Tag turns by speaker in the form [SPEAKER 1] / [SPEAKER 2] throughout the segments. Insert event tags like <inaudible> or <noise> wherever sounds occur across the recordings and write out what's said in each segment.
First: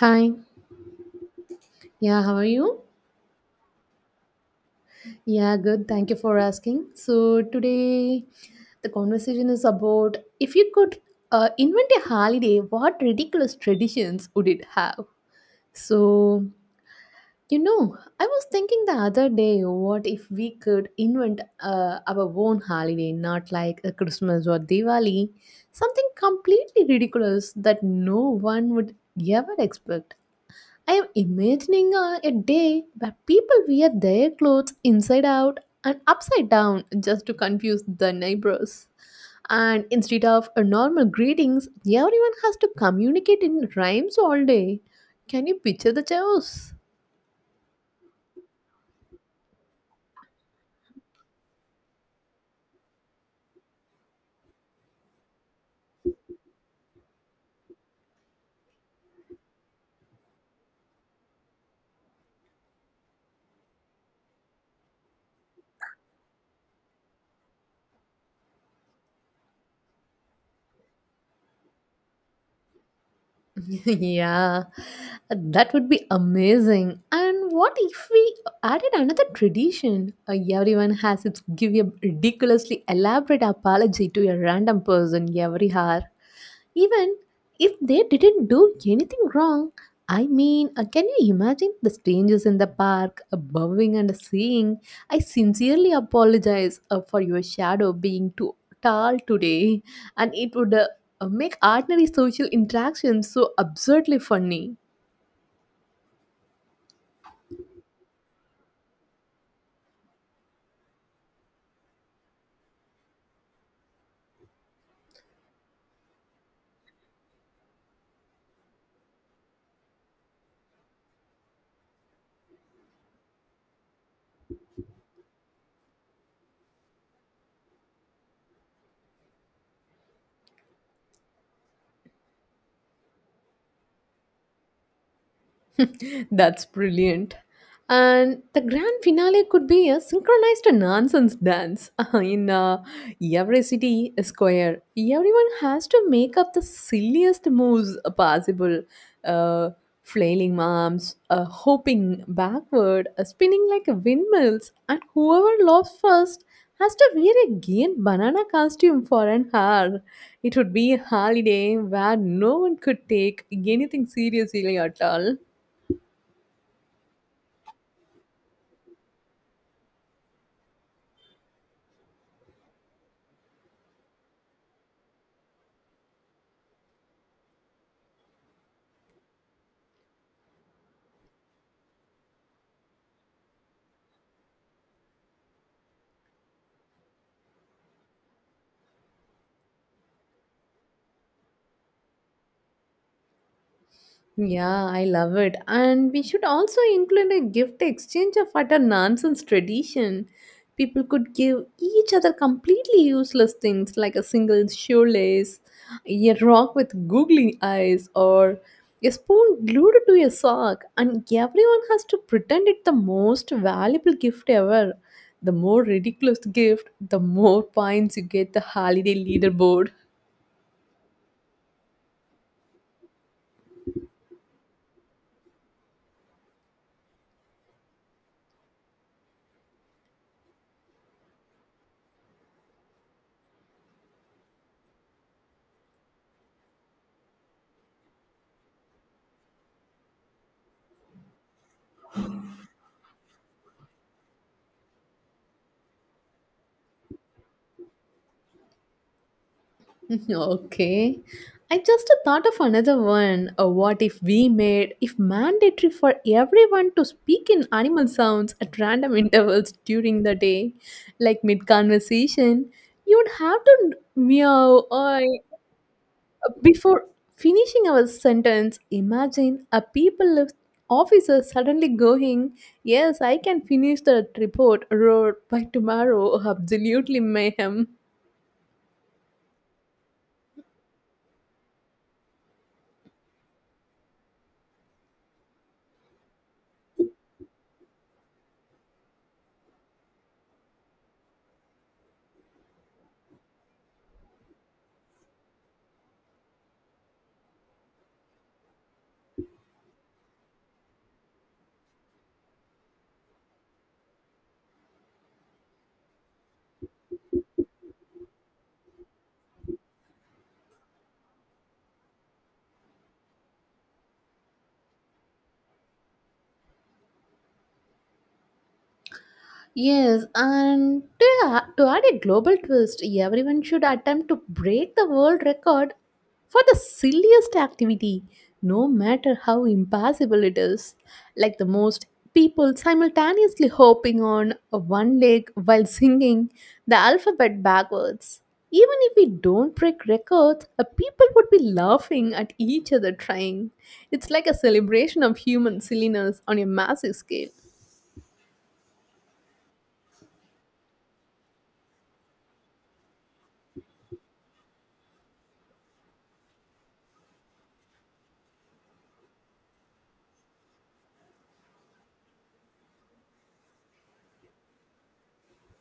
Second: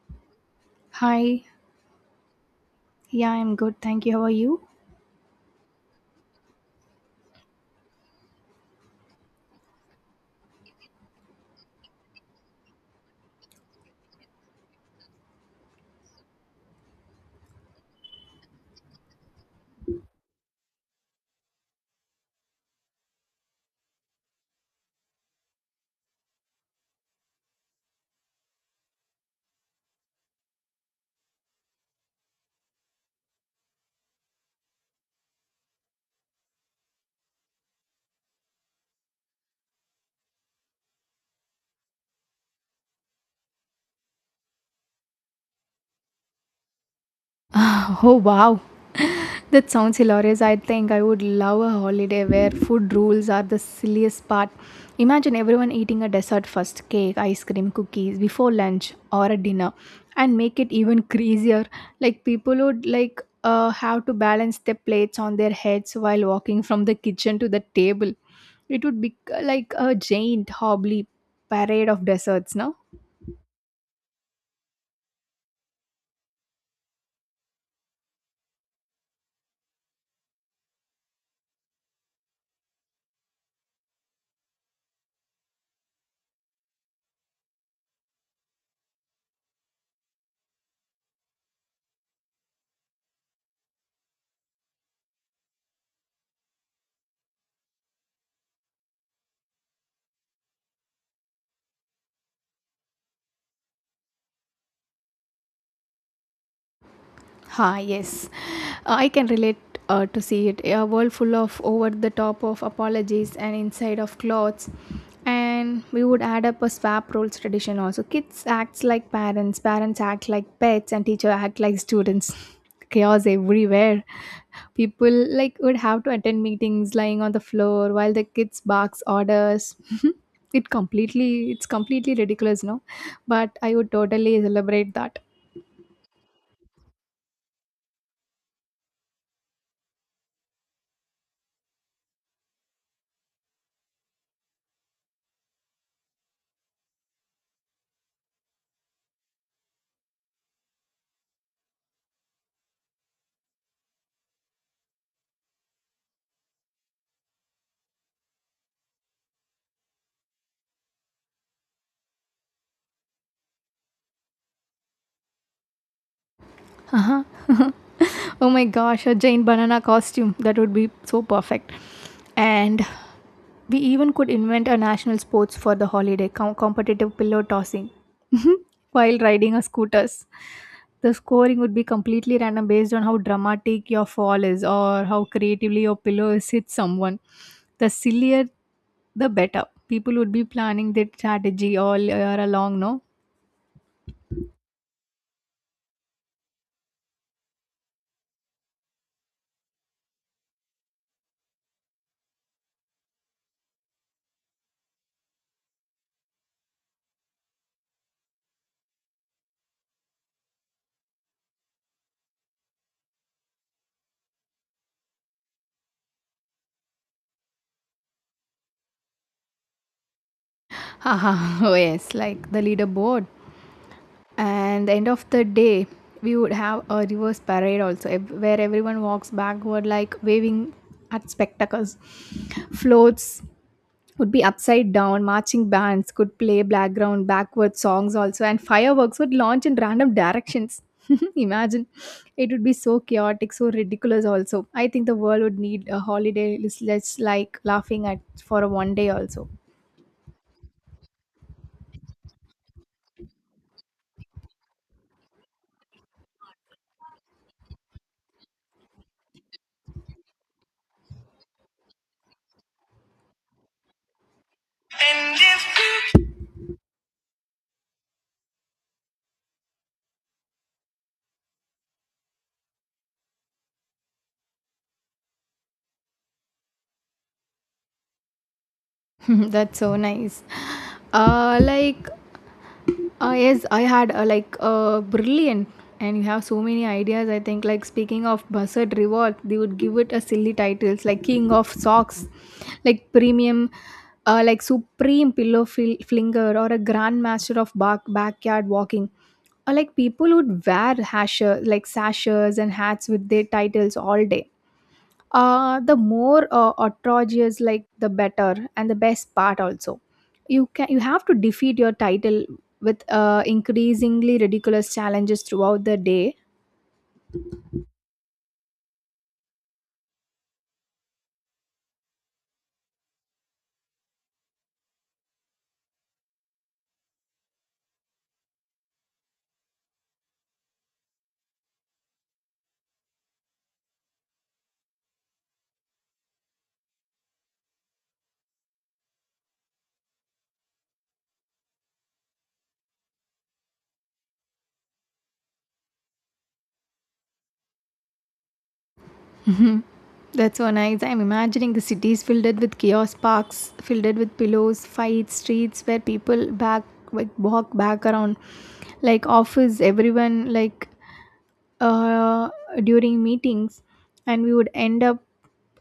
[SPEAKER 1] Hi.
[SPEAKER 2] Hi.
[SPEAKER 1] Yeah, how are you?
[SPEAKER 2] Yeah, I'm good. Thank you. How are you?
[SPEAKER 1] Yeah, good. Thank you for asking. So, today the conversation is about if you could invent a holiday, what ridiculous traditions would it have? So, I was thinking the other day, what if we could invent our own holiday, not like a Christmas or Diwali, something completely ridiculous that no one would ever expect. I am imagining a day where people wear their clothes inside out and upside down just to confuse the neighbors. And instead of a normal greetings, everyone has to communicate in rhymes all day. Can you picture the chaos?
[SPEAKER 2] <laughs> Oh, wow. <laughs> That sounds hilarious. I think I would love a holiday where food rules are the silliest part. Imagine everyone eating a dessert first cake, ice cream, cookies before lunch or a dinner and make it even <laughs> crazier. Like people would have to balance their plates on their heads while walking from the kitchen to the table. It would be like a giant hobbly parade of desserts, no?
[SPEAKER 1] <laughs> Yeah, that would be amazing. And what if we added another tradition? Everyone has its give a ridiculously elaborate apology to a random person every hour, even if they didn't do anything wrong. I mean, can you imagine the strangers in the park bowing and saying, "I sincerely apologize for your shadow being too tall today," and it would make ordinary social interactions so absurdly funny.
[SPEAKER 2] Ha, yes. I can relate to see it. A world full of over the top of apologies and inside of clothes. And we would add up a swap roles tradition also. Kids acts like parents, parents act like pets, and teacher act like students. <laughs> Chaos everywhere. People like would have to attend meetings lying on the floor while the kids barks orders. <laughs> It's completely ridiculous, no? But I would totally celebrate that.
[SPEAKER 1] That's brilliant. And the grand finale could be a synchronized nonsense dance <laughs> in every city square. Everyone has to make up the silliest moves possible. Uh, Flailing arms, hopping backward, spinning like windmills, and whoever laughs first has to wear a gay banana costume for an hour. It would be a holiday where no one could take anything seriously at all.
[SPEAKER 2] Uh-huh. <laughs> Oh my gosh, a giant banana costume. That would be so perfect. And we even could invent a national sports for the holiday, competitive pillow tossing <laughs> while riding a scooters. The scoring would be completely random based on how dramatic your fall is or how creatively your pillow is hit someone. The sillier the better. People would be planning their strategy all year long, no?
[SPEAKER 1] Yeah, I love it. And we should also include a gift exchange of utter nonsense tradition. People could give each other completely useless things like a single shoelace, a rock with googly eyes, or a spoon glued to a sock, and everyone has to pretend it's the most valuable gift ever. The more ridiculous the gift, the more points you get the holiday leaderboard.
[SPEAKER 2] Haha, <laughs> oh yes, like the leaderboard. And the end of the day we would have a reverse parade also where everyone walks backward like waving at spectacles floats would be upside down, marching bands could play background backward songs also, and fireworks would launch in random directions. <laughs> Imagine, it would be so chaotic, so ridiculous also. I think the world would need a holiday less like laughing at for a one day also.
[SPEAKER 1] <laughs> Okay. I just thought of another one. What if we made if mandatory for everyone to speak in animal sounds at random <laughs> intervals during the day, like mid conversation? You'd have to meow or before finishing our sentence. Imagine a people officer suddenly going, "Yes, I can finish the report roar by tomorrow." Absolutely mayhem.
[SPEAKER 2] <laughs> That's so nice. uh like yes, I had brilliant, and you have so many ideas. I think like speaking of Buzzard Revolt, they would give it a silly titles like King of Socks, like Premium, like Supreme Pillow Flinger, or a Grandmaster of Backyard Walking. Or like people would wear hasher like sashes and hats with their titles all day, the more outrageous like the better. And the best part also, you have to defeat your title with increasingly ridiculous challenges throughout the day. <laughs>
[SPEAKER 1] Yes, and to add a global twist, everyone should attempt to break the world record for the silliest activity, no matter how impossible it is. Like the most people simultaneously hopping on a one leg while singing the alphabet backwards. Even if we don't break records, people would be laughing at each other trying. It's like a celebration of human silliness on a massive scale.
[SPEAKER 2] Mhm. That's so nice. I'm imagining the cities filled with chaos parks, filled with pillows, fights, streets where people back like walk back around, like office, everyone like, uh, during meetings. And we would end up,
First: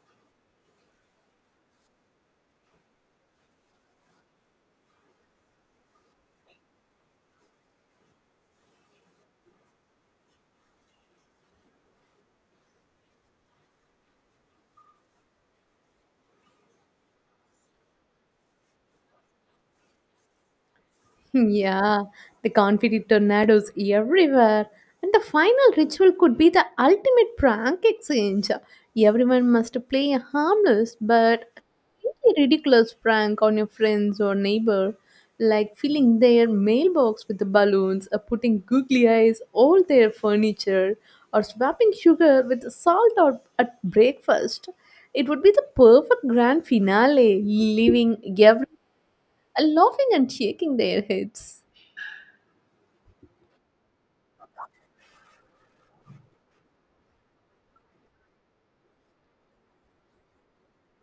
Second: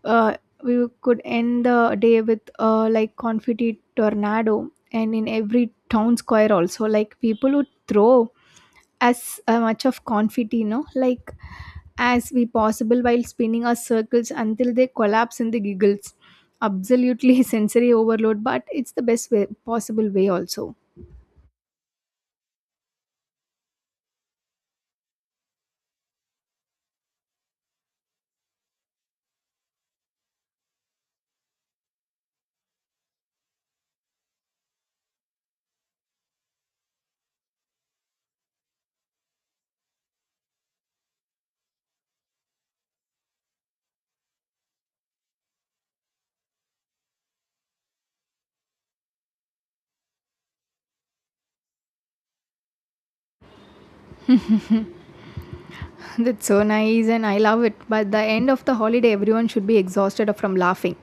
[SPEAKER 2] uh, we could end the day with like confetti tornado and in every town square also, like people would throw as much of confetti, as we possible, while spinning our circles until they collapse in the giggles. Absolutely <laughs> sensory overload, but it's the best way possible way also.
[SPEAKER 1] Yeah, the confetti tornadoes everywhere. And the final ritual could be the ultimate prank exchange. Everyone must play a harmless but completely ridiculous prank on your friends or neighbor, like filling their mailbox with the balloons, or putting googly eyes all their furniture, or swapping sugar with salt or at breakfast. It would be the perfect grand finale, leaving everyone laughing and shaking their heads.
[SPEAKER 2] <laughs> That's so nice and I love it. By the end of the holiday, everyone should be exhausted from laughing.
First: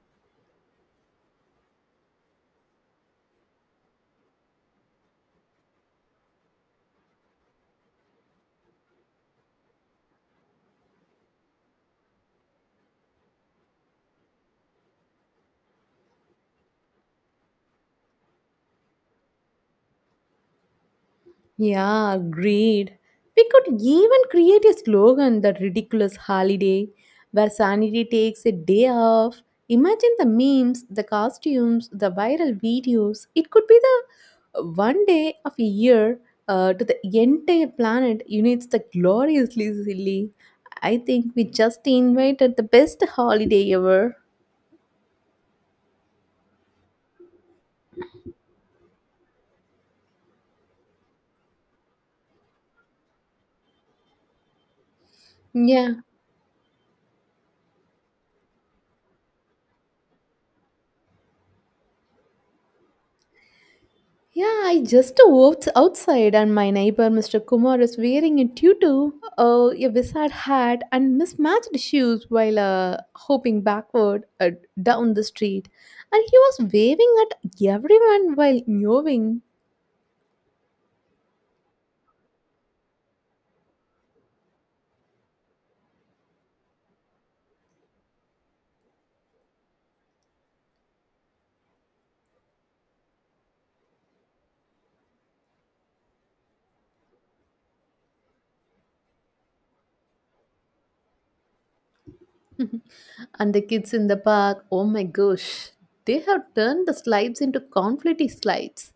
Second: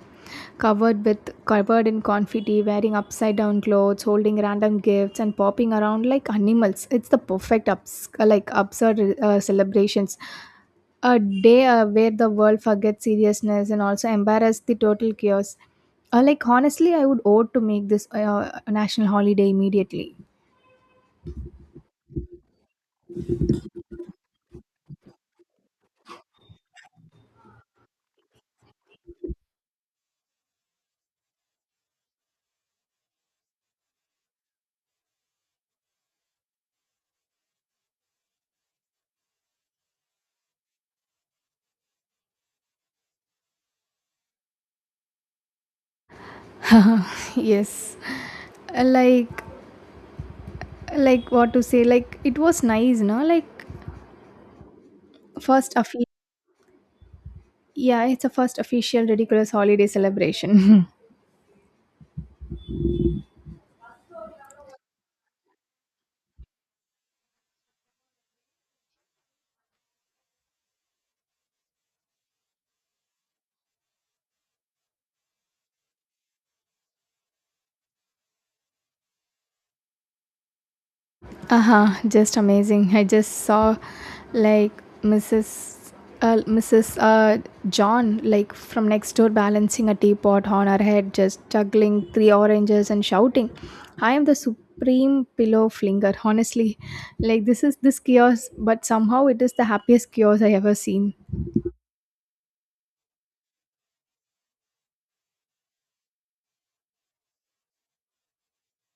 [SPEAKER 2] Covered in confetti, wearing upside down clothes, holding random gifts and popping around like animals. It's the perfect ups, like absurd celebrations. A day where the world forgets seriousness and also embarrass the total chaos. Like honestly, I would owe to make this a national holiday immediately.
[SPEAKER 1] Yeah, agreed. We could even create a slogan that ridiculous holiday where sanity takes a day off. Imagine the memes, the costumes, the viral videos. It could be the one day of a year to the entire planet unites the gloriously silly. I think we just invited the best holiday ever.
[SPEAKER 2] <laughs> Yes. Uh, Like like, what to say, like it was nice, no? Like first
[SPEAKER 1] Yeah.
[SPEAKER 2] offi- yeah, it's a first official ridiculous holiday celebration.
[SPEAKER 1] Yeah, I just walked outside and my neighbor Mr. Kumar is wearing a tutu, a wizard hat and mismatched shoes while hopping backward down the street. And he was waving at everyone while mewing.
[SPEAKER 2] <laughs> Uh-huh, just amazing. I just saw like mrs Mrs. John like from next door balancing a teapot on her head, just juggling three oranges and shouting, "I am the supreme pillow flinger." Honestly, like this chaos, but somehow it is the happiest chaos I ever seen.
[SPEAKER 1] <laughs> And the kids in the park, oh my gosh, they have turned the slides into confetti slides.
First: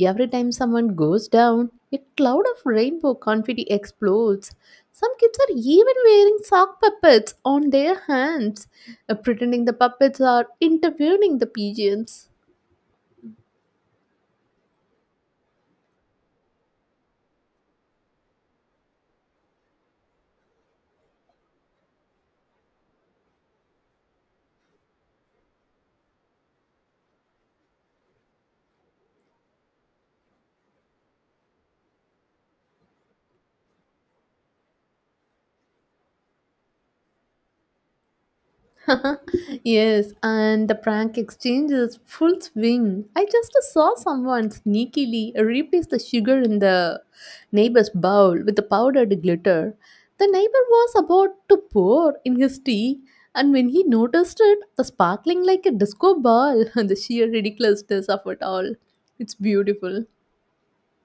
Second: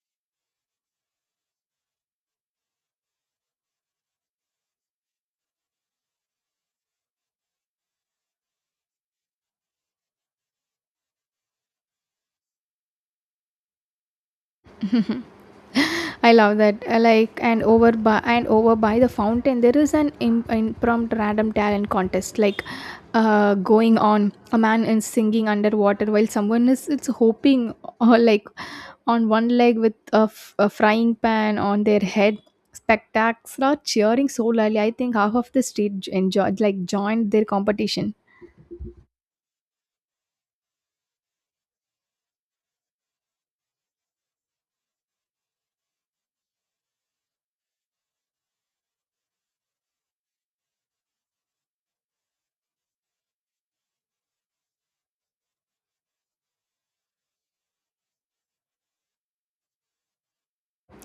[SPEAKER 1] Every time someone goes down, a cloud of rainbow confetti explodes. Some kids are even wearing sock puppets on their hands, pretending the puppets are interviewing the pigeons.
[SPEAKER 2] I love that. I like and over by the fountain, there is an impromptu random talent contest like going on. A man is singing underwater while someone is it's hoping <laughs> or like on one leg with a, a frying pan on their head. Spectacular cheering so loudly. I think half of the street j- enjoyed like joined their competition.
[SPEAKER 1] <laughs> Yes, and the prank exchange is full swing. I just saw someone sneakily replace the sugar in the neighbor's bowl with the powdered glitter. The neighbor was about to pour in his tea, and when he noticed it, the sparkling like a disco ball <laughs> and the sheer ridiculousness of it all. It's beautiful.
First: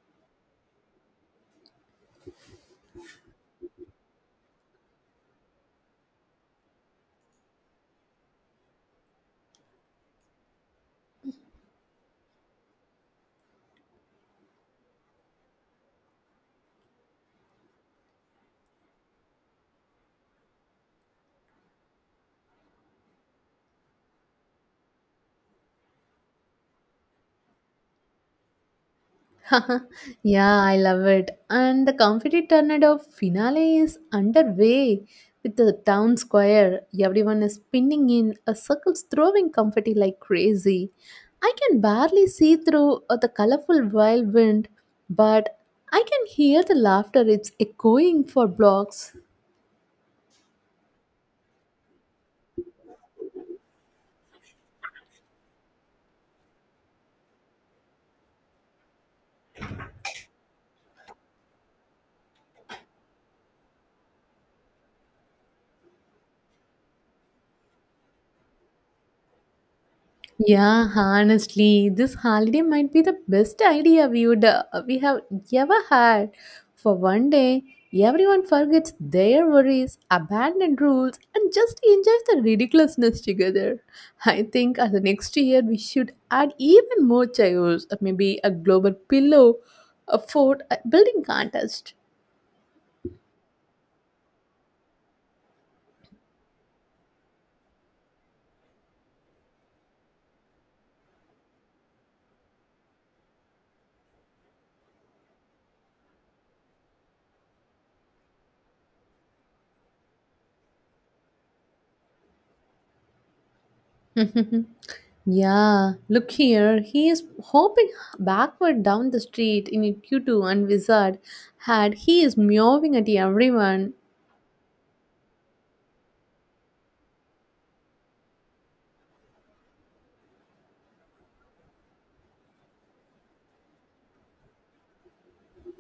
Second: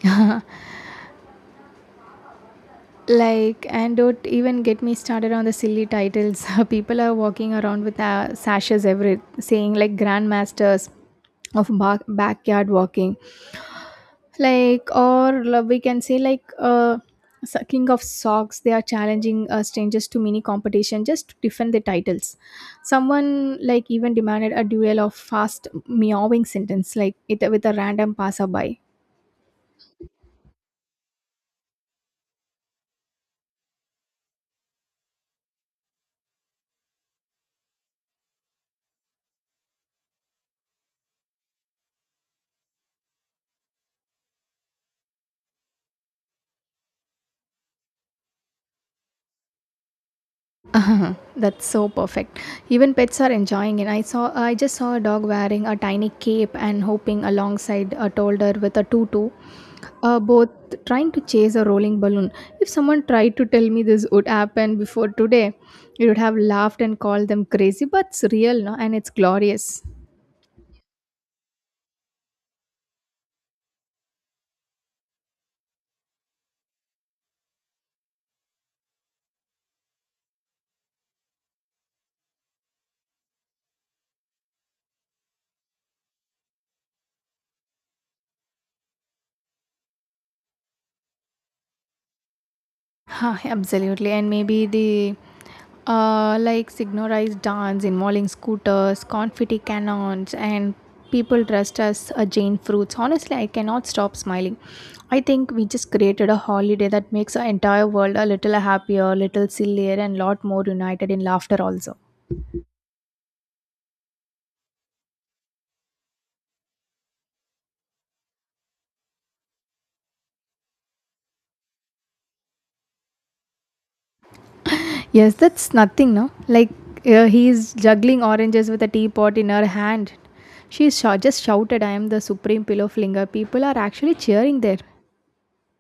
[SPEAKER 2] <laughs> Like, and don't even get me started on the silly titles. <laughs> People are walking around with sashes every saying like grandmasters of backyard walking, like, or we can say like king of socks. They are challenging strangers to mini competition just to defend the titles. Someone like even demanded a duel of fast meowing sentence like it with a random passerby.
[SPEAKER 1] <laughs> Yeah, I love it. And the confetti tornado finale is underway with the town square. Everyone is spinning in a circle, throwing confetti like crazy. I can barely see through the colorful whirlwind, but I can hear the laughter. It's echoing for blocks.
[SPEAKER 2] <laughs> Uh-huh. That's so perfect. Even pets are enjoying it. I just saw a dog wearing a tiny cape and hopping alongside a toddler with a tutu, both trying to chase a rolling balloon. If someone tried to tell me this would happen before today, you would have laughed and called them crazy, but it's real, no? And it's glorious.
[SPEAKER 1] Yeah, honestly, this holiday might be the best idea we have ever had. For one day, everyone forgets their worries, abandon rules, and just enjoys the ridiculousness together. I think as the next year we should add even more chaos, or maybe a global pillow, a fort, a building contest.
[SPEAKER 2] Huh, absolutely. And maybe the like synchronized dance involving scooters, confetti cannons, and people dressed as Jane fruits. Honestly, I cannot stop smiling. I think we just created a holiday that makes our entire world a little happier, a little sillier, and lot more united in laughter also.
[SPEAKER 1] <laughs> Yeah, look here. He is hopping backward down the street in a tutu and wizard hat. He is meowing at everyone.
[SPEAKER 2] Yes, that's nothing, no? Like he's juggling oranges with a teapot in her hand. She just shouted, "I am the supreme pillow flinger." People are actually cheering there.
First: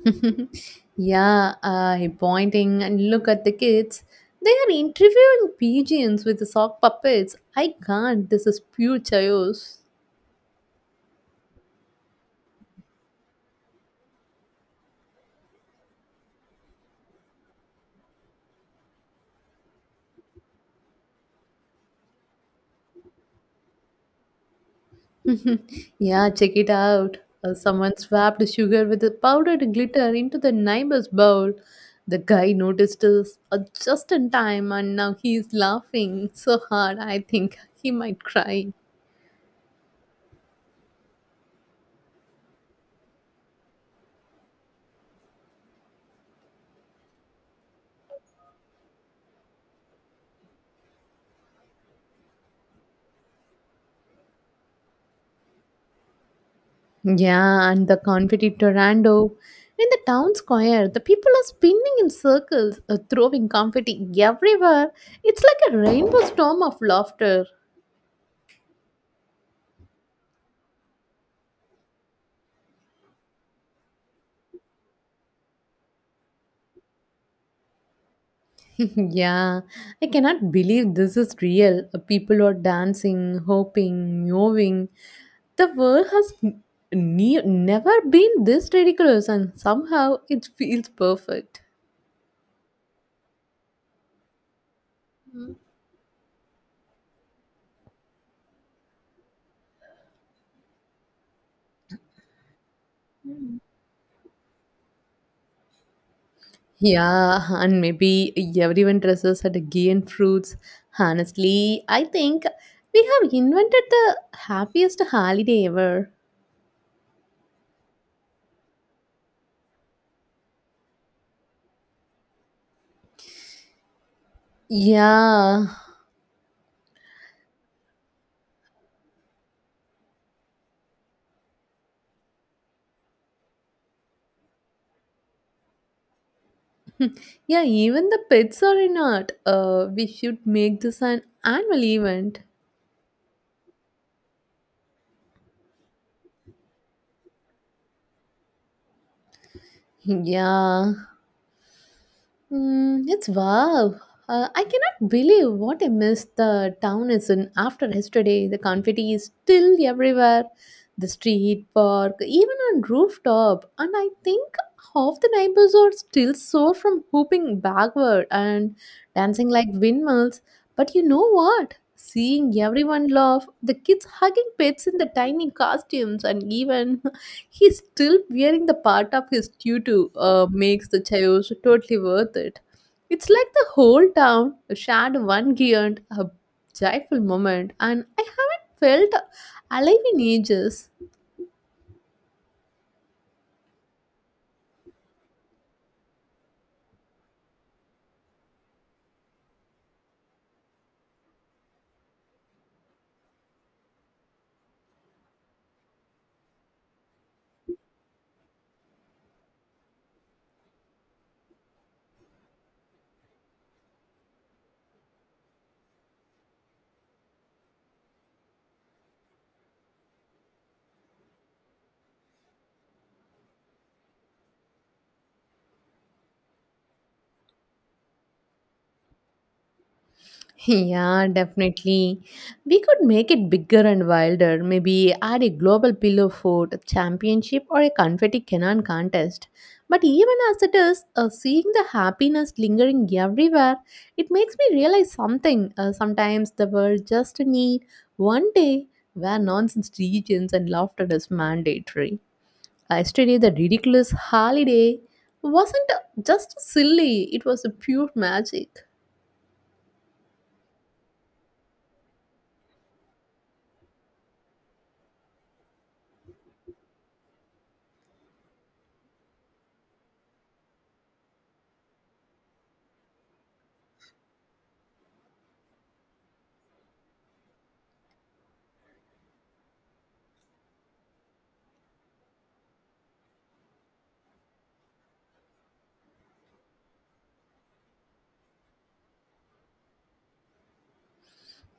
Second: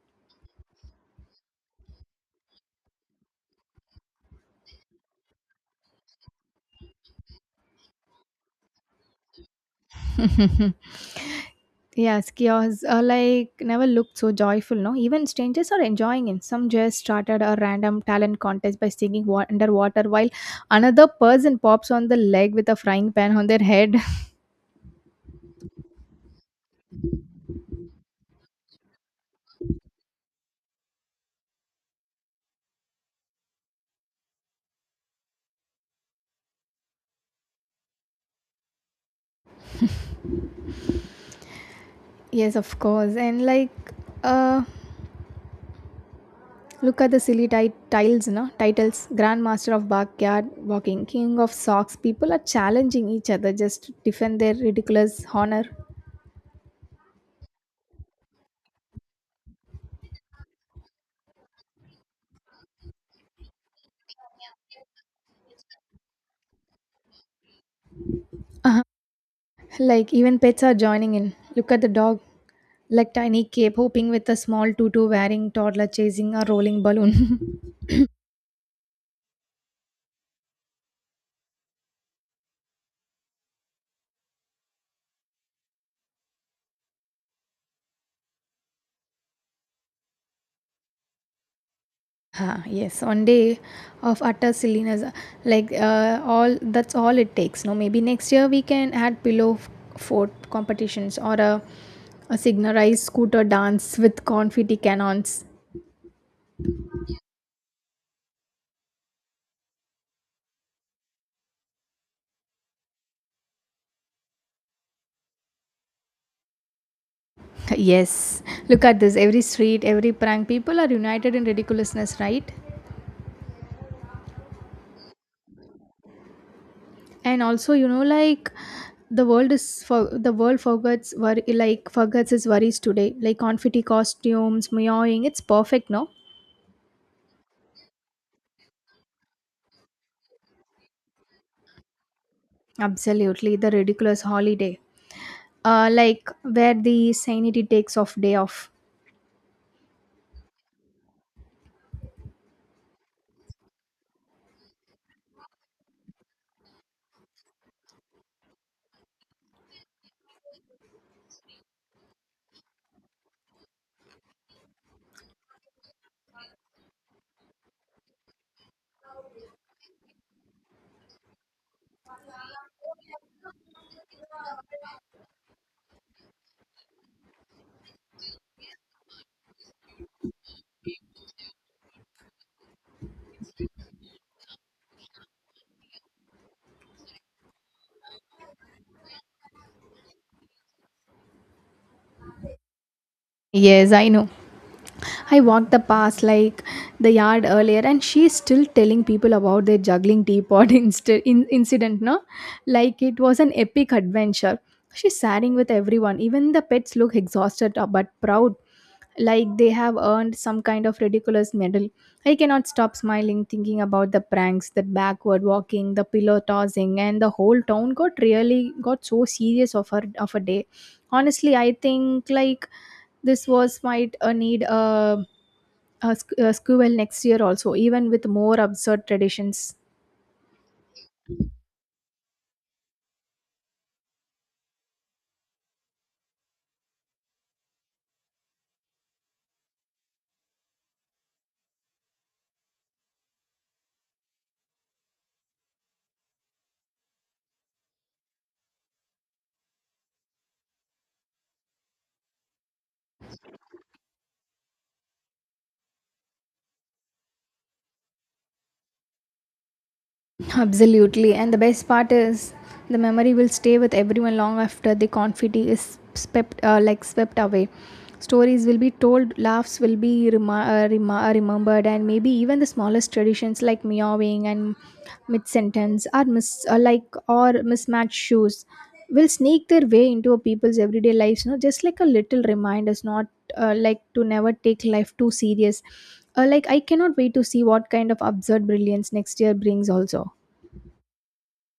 [SPEAKER 1] <laughs> Yeah, he pointing and look at the kids. They are interviewing pigeons with the sock puppets. I can't. This is pure chaos.
[SPEAKER 2] <laughs> Yes, kiosks are like never looked so joyful, no? Even strangers are enjoying it. Some just started a random talent contest by singing underwater while another person pops on the leg with a frying pan on their head.
[SPEAKER 1] <laughs> Yeah, check it out. Someone swapped sugar with a powdered glitter into the neighbor's bowl. The guy noticed us just in time and now he is laughing so hard I think he might cry.
[SPEAKER 2] <laughs> Yes, of course. And like, uh, look at the silly tiles, no? Titles Grandmaster of Backyard Walking, King of Socks. People are challenging each other just to defend their ridiculous honor.
[SPEAKER 1] Yeah, and the confetti tornado. In the town square, the people are spinning in circles, throwing confetti everywhere. It's like a rainbow storm of laughter.
[SPEAKER 2] <laughs> Like, even pets are joining in. Look at the dog. Like tiny cape hopping with a small tutu wearing toddler chasing a rolling balloon. <coughs> <laughs>
[SPEAKER 1] <laughs> Yeah, I cannot believe this is real. People are dancing, hoping, moving. The world has never been this ridiculous, and somehow it feels perfect.
[SPEAKER 2] Ah, yes, one day of utter silliness, like all it takes. No, maybe next year we can add pillow fort competitions or a signalized scooter dance with confetti cannons.
[SPEAKER 1] Yeah, and maybe everyone dresses at again fruits. Honestly, I think we have invented the happiest holiday ever.
[SPEAKER 2] <laughs> Yes, look at this. Every street, every prank, people are united in ridiculousness, right?
[SPEAKER 1] Yeah.
[SPEAKER 2] And also, you know, like the world is forgets forgets its worries today, like confetti costumes meowing, it's perfect, no?
[SPEAKER 1] <laughs> Yeah, even the pets are in art. We should make this an annual event.
[SPEAKER 2] Absolutely, the ridiculous holiday, like where the sanity takes off day off.
[SPEAKER 1] Yeah, it's wow. I cannot believe what a mess the town is in after yesterday. The confetti is still everywhere, the street, park, even on rooftop. And I think half the neighbors are still sore from hooping backward and dancing like windmills. But you know what? Seeing everyone laugh, the kids hugging pets in the tiny costumes, and even he's still wearing the part of his tutu makes the chaos totally worth it. It's like the whole town shared one giant, a joyful moment, and I haven't felt alive in ages.
[SPEAKER 2] Yes, I know, I walked the path like the yard earlier, and she's still telling people about their juggling teapot <laughs> incident, no? Like it was an epic adventure. She's sharing with everyone. Even the pets look exhausted, but proud, like they have earned some kind of ridiculous medal. I cannot stop smiling, thinking about the pranks, that backward walking, the pillow tossing, and the whole town got so serious of her of a day. Honestly, I think like this was might need a, a sequel next year also, even with more absurd traditions.
[SPEAKER 1] Yeah, definitely. We could make it bigger and wilder. Maybe add a global pillow fort championship or a confetti cannon contest. But even as it is, seeing the happiness lingering everywhere, it makes me realize something. Sometimes the world just need one day where nonsense regions and laughter is mandatory. Yesterday, the ridiculous holiday wasn't just silly; it was a pure magic.
[SPEAKER 2] Absolutely. And the best part is the memory will stay with everyone long after the confetti is swept, swept away. Stories will be told, laughs will be remembered, and maybe even the smallest traditions like meowing and mid-sentence or mismatched shoes will sneak their way into a people's everyday lives. You know, just like a little reminders, not to never take life too serious. Like I cannot wait to see what kind of absurd brilliance next year brings. Also.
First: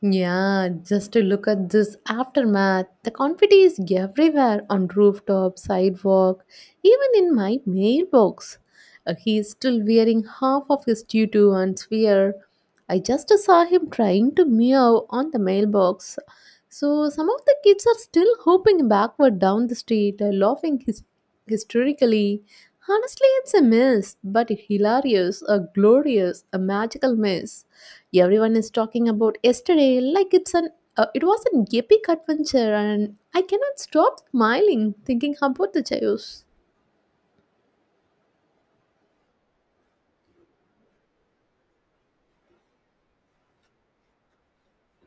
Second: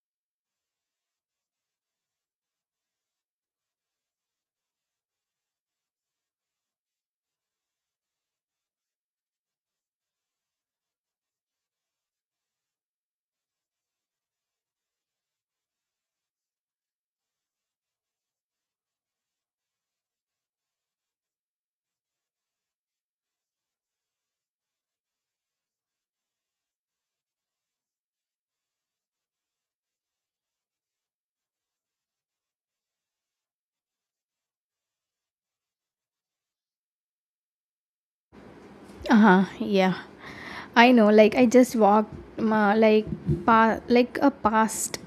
[SPEAKER 1] Yeah, just to look at this aftermath. The confetti is everywhere on rooftop, sidewalk, even in my mailbox. He is still wearing half of his tutu and sphere. I just saw him trying to meow on the mailbox. So some of the kids are still hopping backward down the street, laughing hysterically. Honestly, it's a mess, but hilarious, a glorious, a magical mess. Everyone is talking about yesterday like it was an epic adventure and I cannot stop smiling thinking about the chaos.
[SPEAKER 2] Uh-huh, yeah. I know, like I just walked ma like pa like a past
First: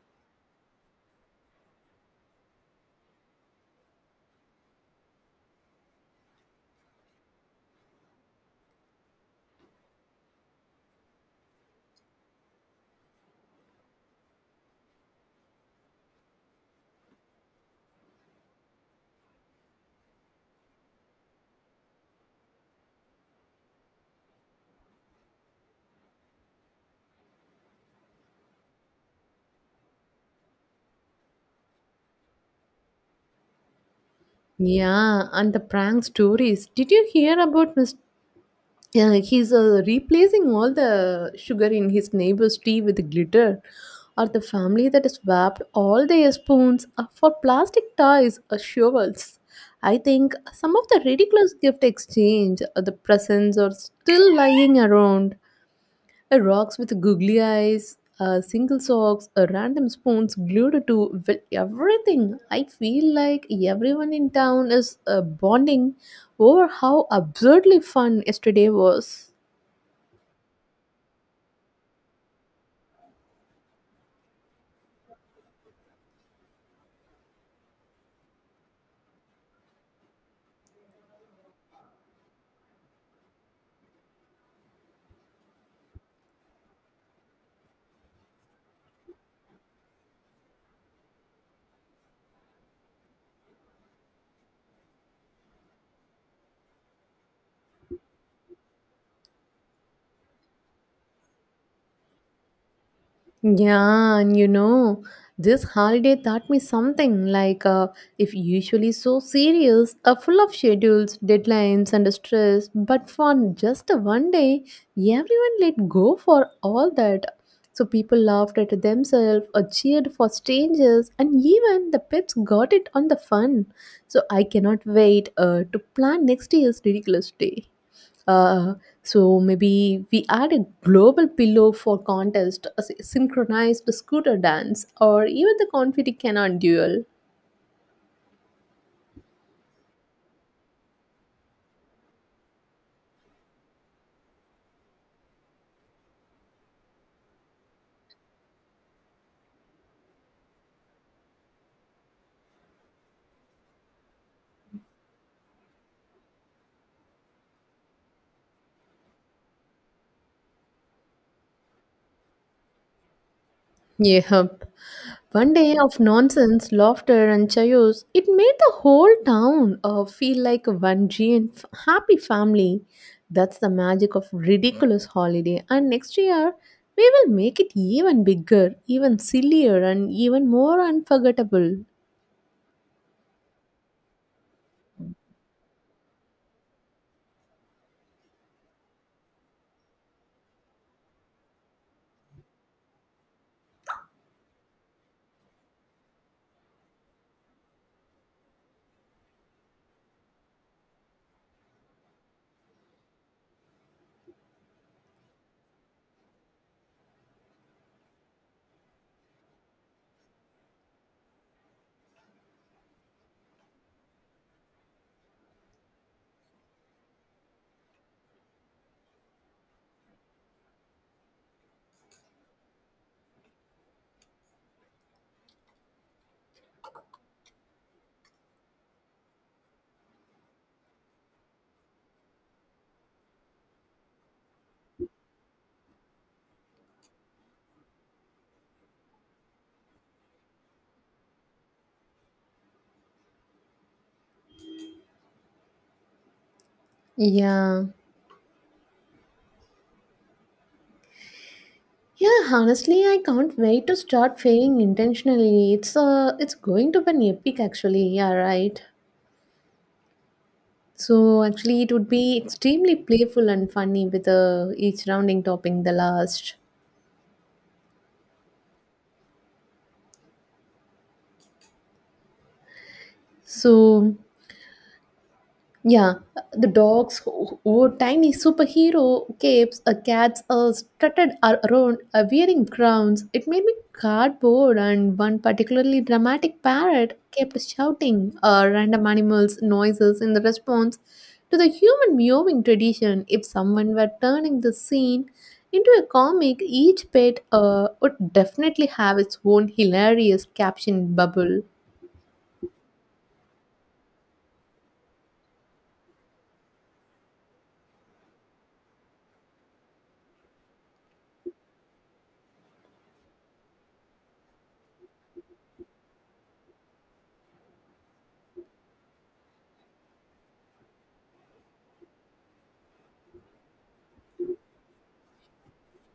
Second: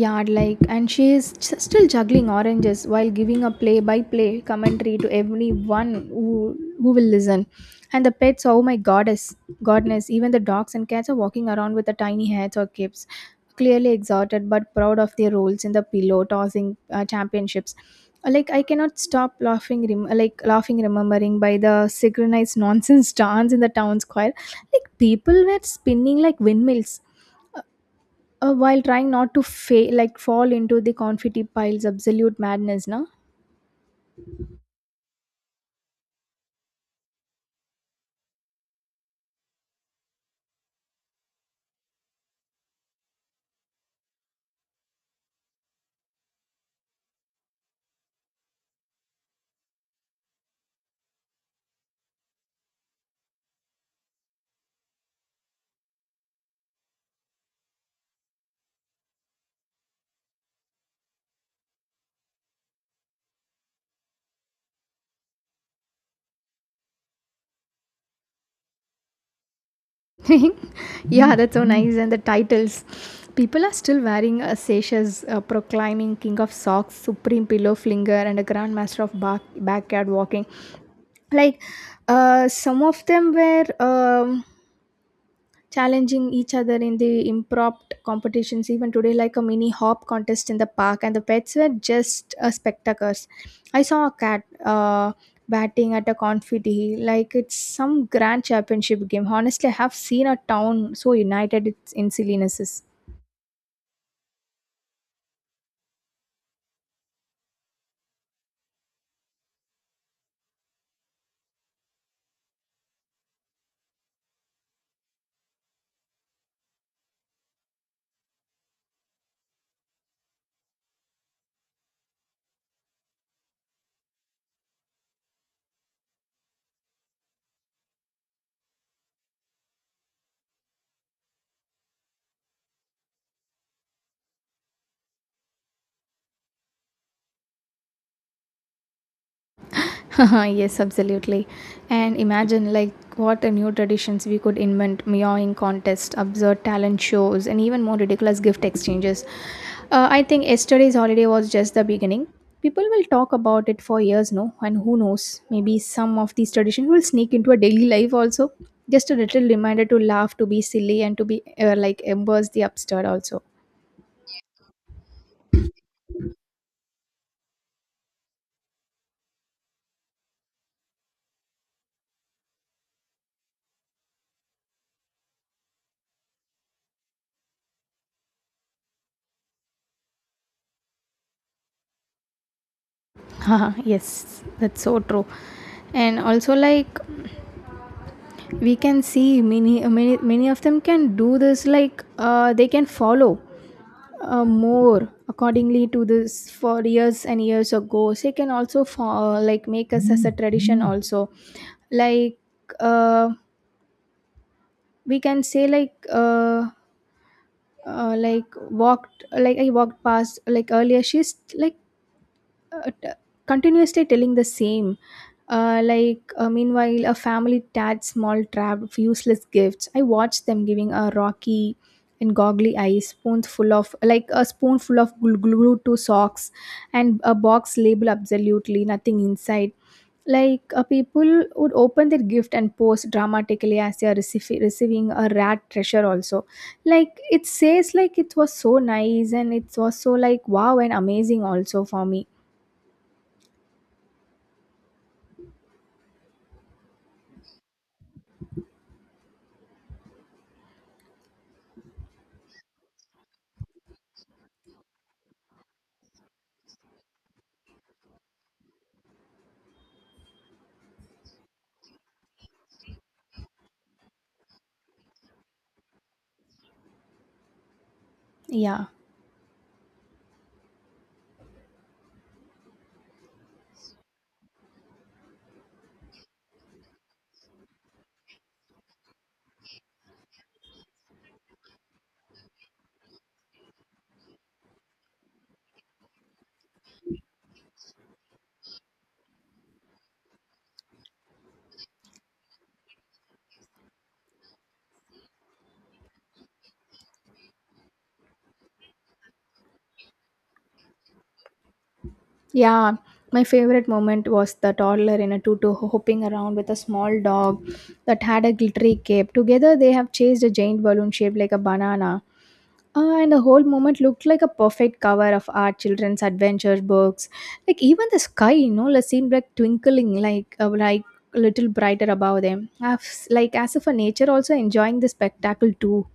[SPEAKER 2] yard, like, and she is still juggling oranges while giving a play by play commentary to everyone who will listen. And the pets, oh my goddess godness even the dogs and cats are walking around with the tiny hats or capes, clearly exhausted but proud of their roles in the pillow tossing championships. Like, I cannot stop laughing, remembering by the synchronized <laughs> nonsense dance in the town square. Like, people were spinning like windmills, while trying not to fa- like fall into the confetti piles. Absolute madness, no?
[SPEAKER 1] Yeah, and the prank stories. Did you hear about Mr.? Yeah, he's replacing all the sugar in his neighbor's tea with glitter, or the family that has swapped all their spoons for plastic toys or shovels. I think some of the ridiculous gift exchange, or the presents, are still lying around. A rocks with googly eyes, single socks, random spoons glued to well, everything. I feel like everyone in town is bonding over how absurdly fun yesterday was.
[SPEAKER 2] <laughs> Yeah, that's so nice. And the titles, people are still wearing a sashes, proclaiming king of socks, supreme pillow flinger, and a grandmaster of backyard walking. Like, some of them were challenging each other in the impromptu competitions even today, like a mini hop contest in the park, and the pets were just spectators. I saw a cat, uh, batting at a confetti like it's some grand championship game. Honestly, I have seen a town so united it's in sillinesses.
[SPEAKER 1] Yeah, and this holiday taught me something like if usually so serious, full of schedules, deadlines, and stress, but for just one day, everyone let go for all that. So people laughed at themselves, or cheered for strangers, and even the pets got it on the fun. So I cannot wait to plan next year's ridiculous day. Uh, so maybe we add a global pillow for contest, a synchronized scooter dance, or even the confetti cannon duel.
[SPEAKER 2] <laughs> Yes, absolutely. And imagine like what a new traditions we could invent, meowing contests, absurd talent shows, and even more ridiculous gift exchanges. I think yesterday's holiday was just the beginning. People will talk about it for years, no? And who knows, maybe some of these traditions will sneak into a daily life also. Just a little reminder to laugh, to be silly, and to be embrace the absurd also.
[SPEAKER 1] Yep. One day of nonsense, laughter, and chaos. It made the whole town feel like one giant happy family. That's the magic of ridiculous holiday. And next year, we will make it even bigger, even sillier, and even more unforgettable.
[SPEAKER 2] <laughs> Haha, yes, that's so true. And also, like, we can see many many many of them can do this, like, they can follow more accordingly to this for years and years ago, so they can also for, like, make us as a tradition also. Like, uh, we can say, like, uh, like walked like I walked past like earlier. She's like, uh, t- continuously telling the same. Meanwhile, a family tad small trap of useless gifts, I watched them giving a rocky and goggly eyes spoons full of like a spoonful of glue, glue to socks, and a box label absolutely nothing inside. Like, people would open their gift and post dramatically as they are receiving a rat treasure also. Like, it says like it was so nice and it was so like wow and amazing also for me.
[SPEAKER 1] Yeah. Yeah, honestly, I can't wait to start failing intentionally. It's going to be an epic, actually. Yeah, right. So actually, it would be extremely playful and funny with each rounding topping the last.
[SPEAKER 2] Yeah,
[SPEAKER 1] So, yeah, the dogs who wore tiny superhero capes, cats strutted around wearing crowns. It made me cardboard, and one particularly dramatic parrot kept shouting random animals' noises in the response to the human mewing tradition. If someone were turning the scene into a comic, each pet would definitely have its own hilarious caption bubble.
[SPEAKER 2] yeah. My favorite moment was the toddler in a tutu hopping around with a small dog that had a glittery cape. Together, they have chased a giant balloon shaped like a banana. And the whole moment looked like a perfect cover of our children's adventure books. Like, even the sky, you know, like, seemed like twinkling, like a little brighter above them. As, like, as if a nature also enjoying the spectacle too.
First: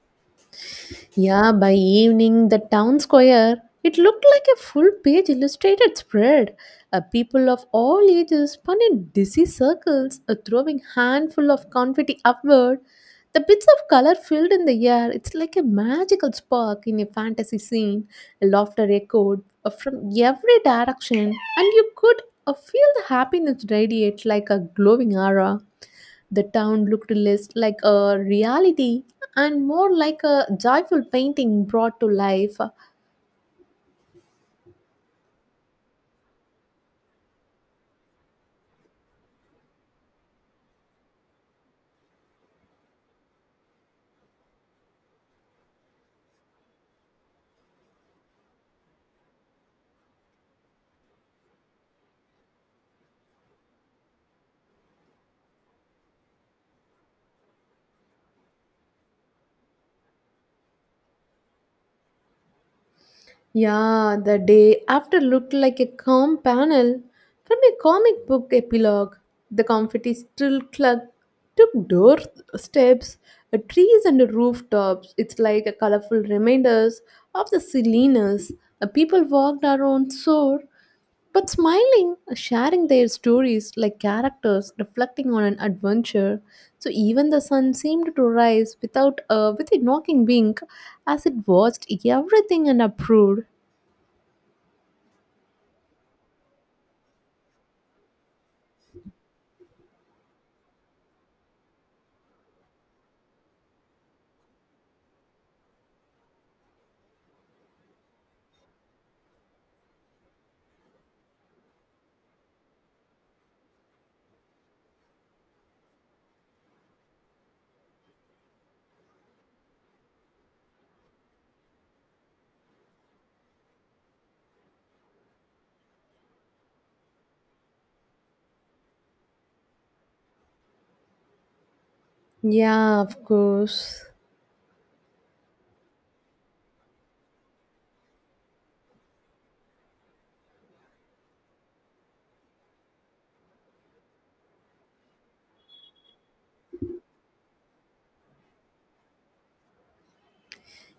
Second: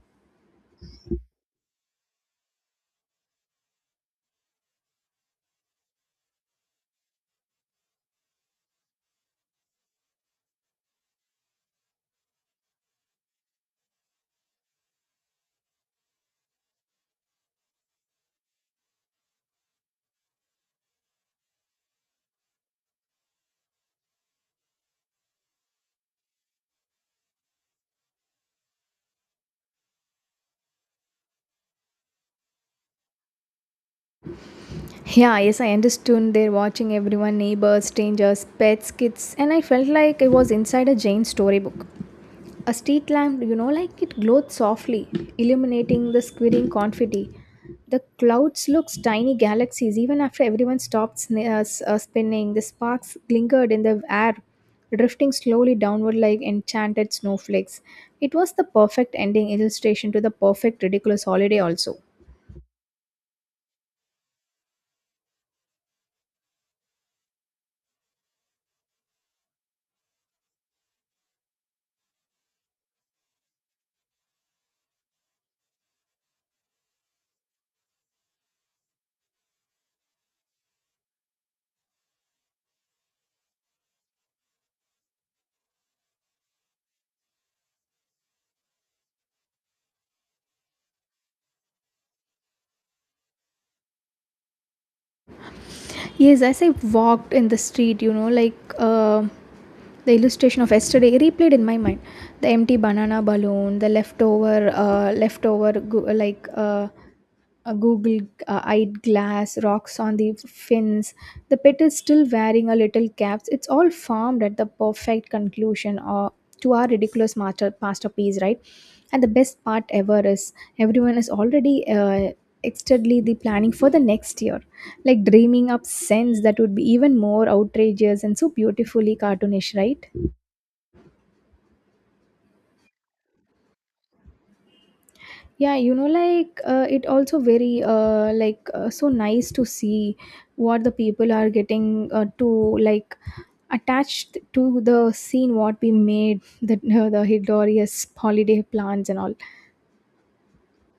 [SPEAKER 1] Yeah, by evening, the town square, it looked like a full page illustrated spread. People of all ages spun in dizzy circles, throwing handful of confetti upward. The bits of color filled in the air, it's like a magical spark in a fantasy scene. Laughter echoed from every direction, and you could feel the happiness radiate like a glowing aura. The town looked less like a reality and more like a joyful painting brought to life.
[SPEAKER 2] Yeah, yes, I understood. They're watching everyone, neighbors, strangers, pets, kids, and I felt like I was inside a Jane storybook. A street lamp, you know, like it glowed softly, illuminating the squirting confetti. The clouds looked tiny galaxies even after everyone stopped spinning. The sparks glingered in the air, drifting slowly downward like enchanted snowflakes. It was the perfect ending illustration to the perfect ridiculous holiday, also.
[SPEAKER 1] Yeah, the day after looked like a calm panel from a comic book epilogue. The confetti still clung to doorsteps, trees, and rooftops. It's like a colorful reminders of the silliness. People walked around sore but smiling, sharing their stories like characters reflecting on an adventure. So even the sun seemed to rise without with a knocking wink as it watched everything and approved.
[SPEAKER 2] Yes, as I walked in the street, you know, the illustration of yesterday replayed in my mind. The empty banana balloon, the leftover, a google eyed glass rocks on the fins, the pet is still wearing a little caps. It's all formed at the perfect conclusion or to our ridiculous master masterpiece, right? And the best part ever is everyone is already excitedly the planning for the next year, like dreaming up scents that would be even more outrageous and so beautifully cartoonish, right?
[SPEAKER 1] Yeah, of course.
[SPEAKER 2] Yeah, you know, it also very, so nice to see what the people are getting to like attached to the scene what we made, the <laughs> the Hidorius holiday plans and all.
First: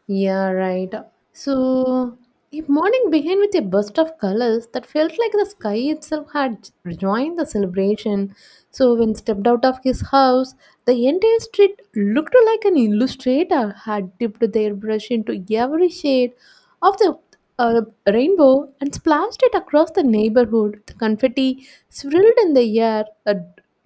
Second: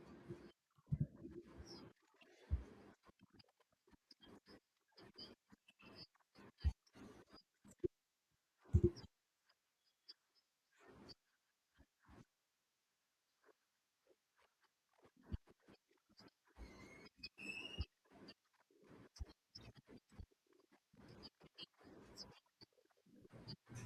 [SPEAKER 1] Yeah, right. So, a morning began with a burst of colors that felt like the sky itself had joined the celebration. So, when stepped out of his house, the entire street looked like an illustrator had dipped their brush into every shade of the uh, rainbow and splashed it across the neighborhood. The confetti swirled in the air,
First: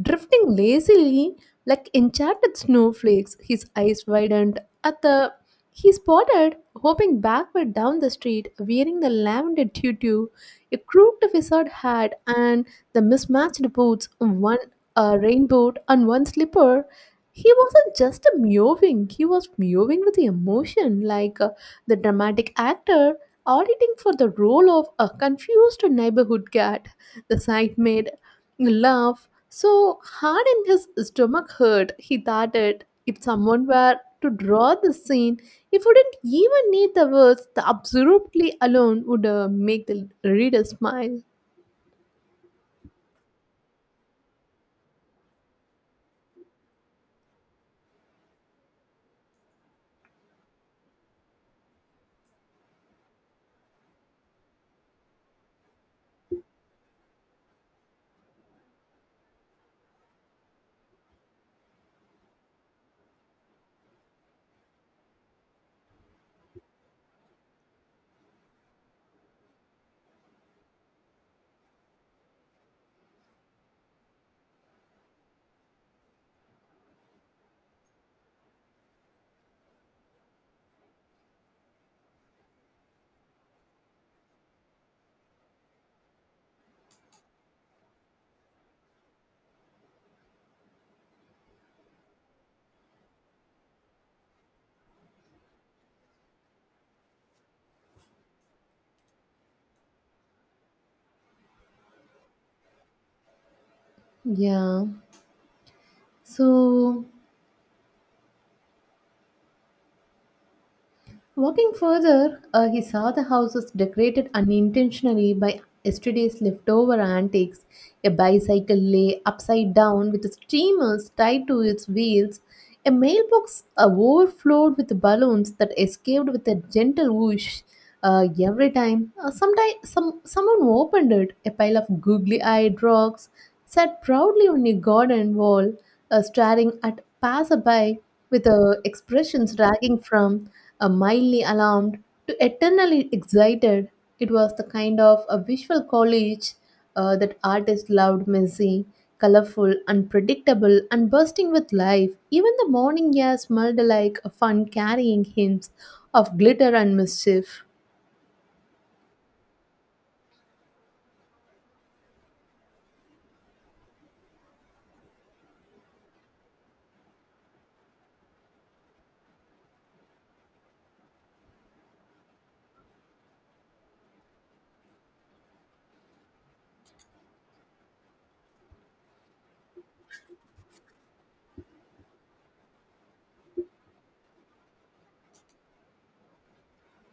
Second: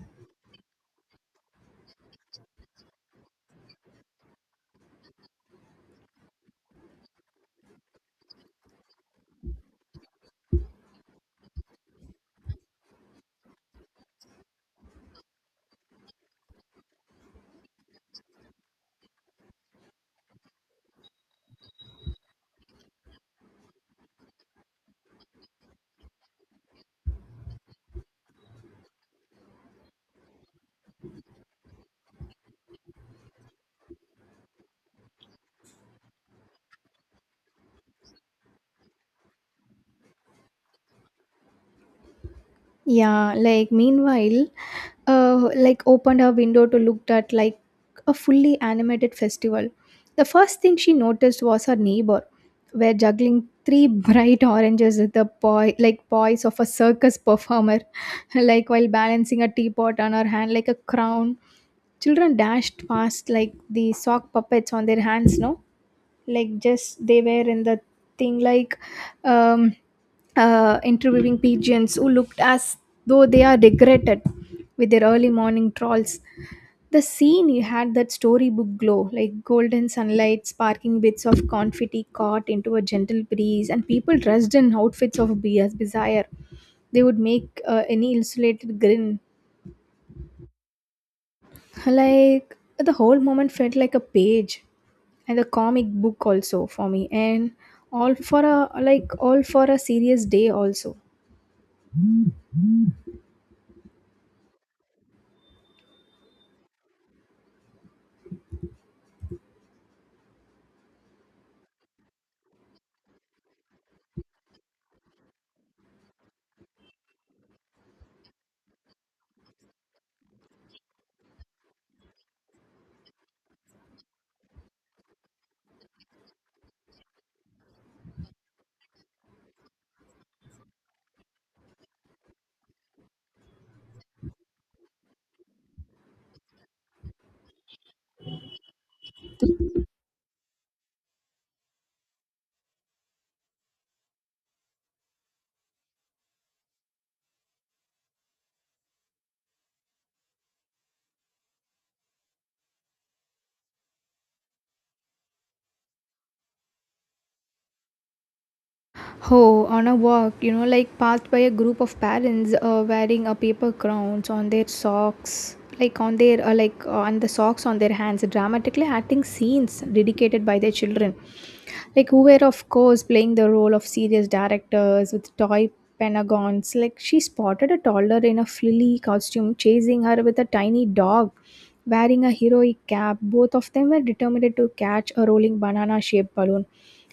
[SPEAKER 1] drifting lazily like enchanted snowflakes. His eyes widened at the he spotted, hopping backward down the street, wearing the lavender tutu, a crooked wizard hat, and the mismatched boots one rain boot and one slipper. He wasn't just mewing, he was mewing with emotion, like the dramatic actor auditing for the role of a confused neighborhood cat. The sight made laugh so hard in his stomach hurt. He thought it if someone were to draw the scene, it wouldn't even need the words, the absolutely alone would make the reader smile.
[SPEAKER 2] Yeah, like meanwhile, opened her window to looked at like a fully animated festival. The first thing she noticed was her neighbor, were juggling three <laughs> bright oranges with the poise of a circus performer, <laughs> like while balancing a teapot on her hand like a crown. Children dashed past like the sock puppets on their hands, no? Like, just they were in the thing, like, um, interviewing pigeons who looked as though they are degraded with their early morning trolls. The scene you had that storybook glow, like golden sunlight, sparking bits of confetti caught into a gentle breeze, and people dressed in outfits of beer's desire. They would make any illustrated grin. Like, the whole moment felt like a page and a comic book also for me, and all for a serious day also.
[SPEAKER 1] Yeah. So walking further, he saw the houses decorated unintentionally by yesterday's leftover antiques. A bicycle lay upside down with streamers tied to its wheels. A mailbox overflowed with balloons that escaped with a gentle whoosh every time. Someone opened it. A pile of googly eyed rocks sat proudly on a garden wall, staring at passerby with expressions dragging from a mildly alarmed to eternally excited. It was the kind of a visual college that artists loved messy, colorful, unpredictable, and bursting with life. Even the morning air smelled like a fun carrying hints of glitter and mischief.
[SPEAKER 2] Oh, on a walk, you know, like, passed by a group of parents wearing a paper crowns on their socks, like on their on the socks on their hands, dramatically acting scenes dedicated by their children, like who were of course playing the role of serious directors with toy penagons. Like, she spotted a toddler in a frilly costume chasing her with a tiny dog. Wearing a heroic cap, both of them were determined to catch a rolling banana shaped balloon.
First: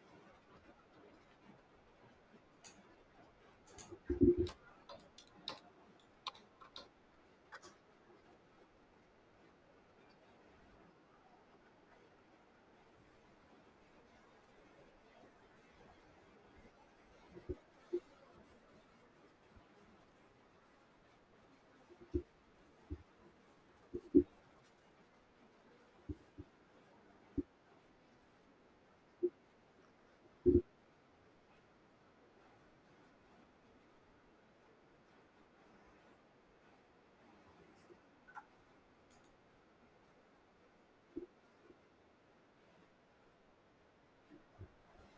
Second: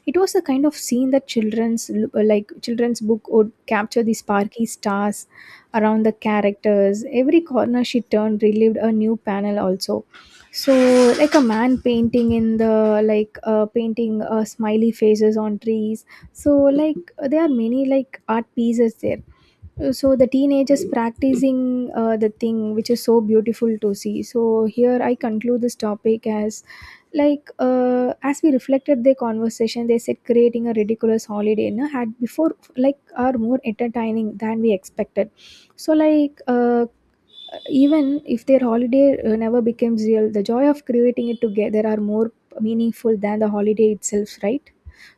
[SPEAKER 2] It was a kind of scene that children's l- like children's book would capture the sparky stars around the characters. Every corner she turned relived a new panel also. So, like a man painting in the painting smiley faces on trees. So, like, there are many like art pieces there, so the teenagers practicing the thing which is so beautiful to see. So here I conclude this topic as, as we reflected their conversation, they said creating a ridiculous holiday, no, had before, like, are more entertaining than we expected. So, even if their holiday never becomes real, the joy of creating it together are more meaningful than the holiday itself, right?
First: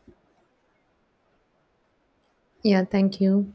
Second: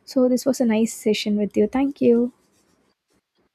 [SPEAKER 2] So this was a nice session with you, thank you.
[SPEAKER 1] Yeah, thank you.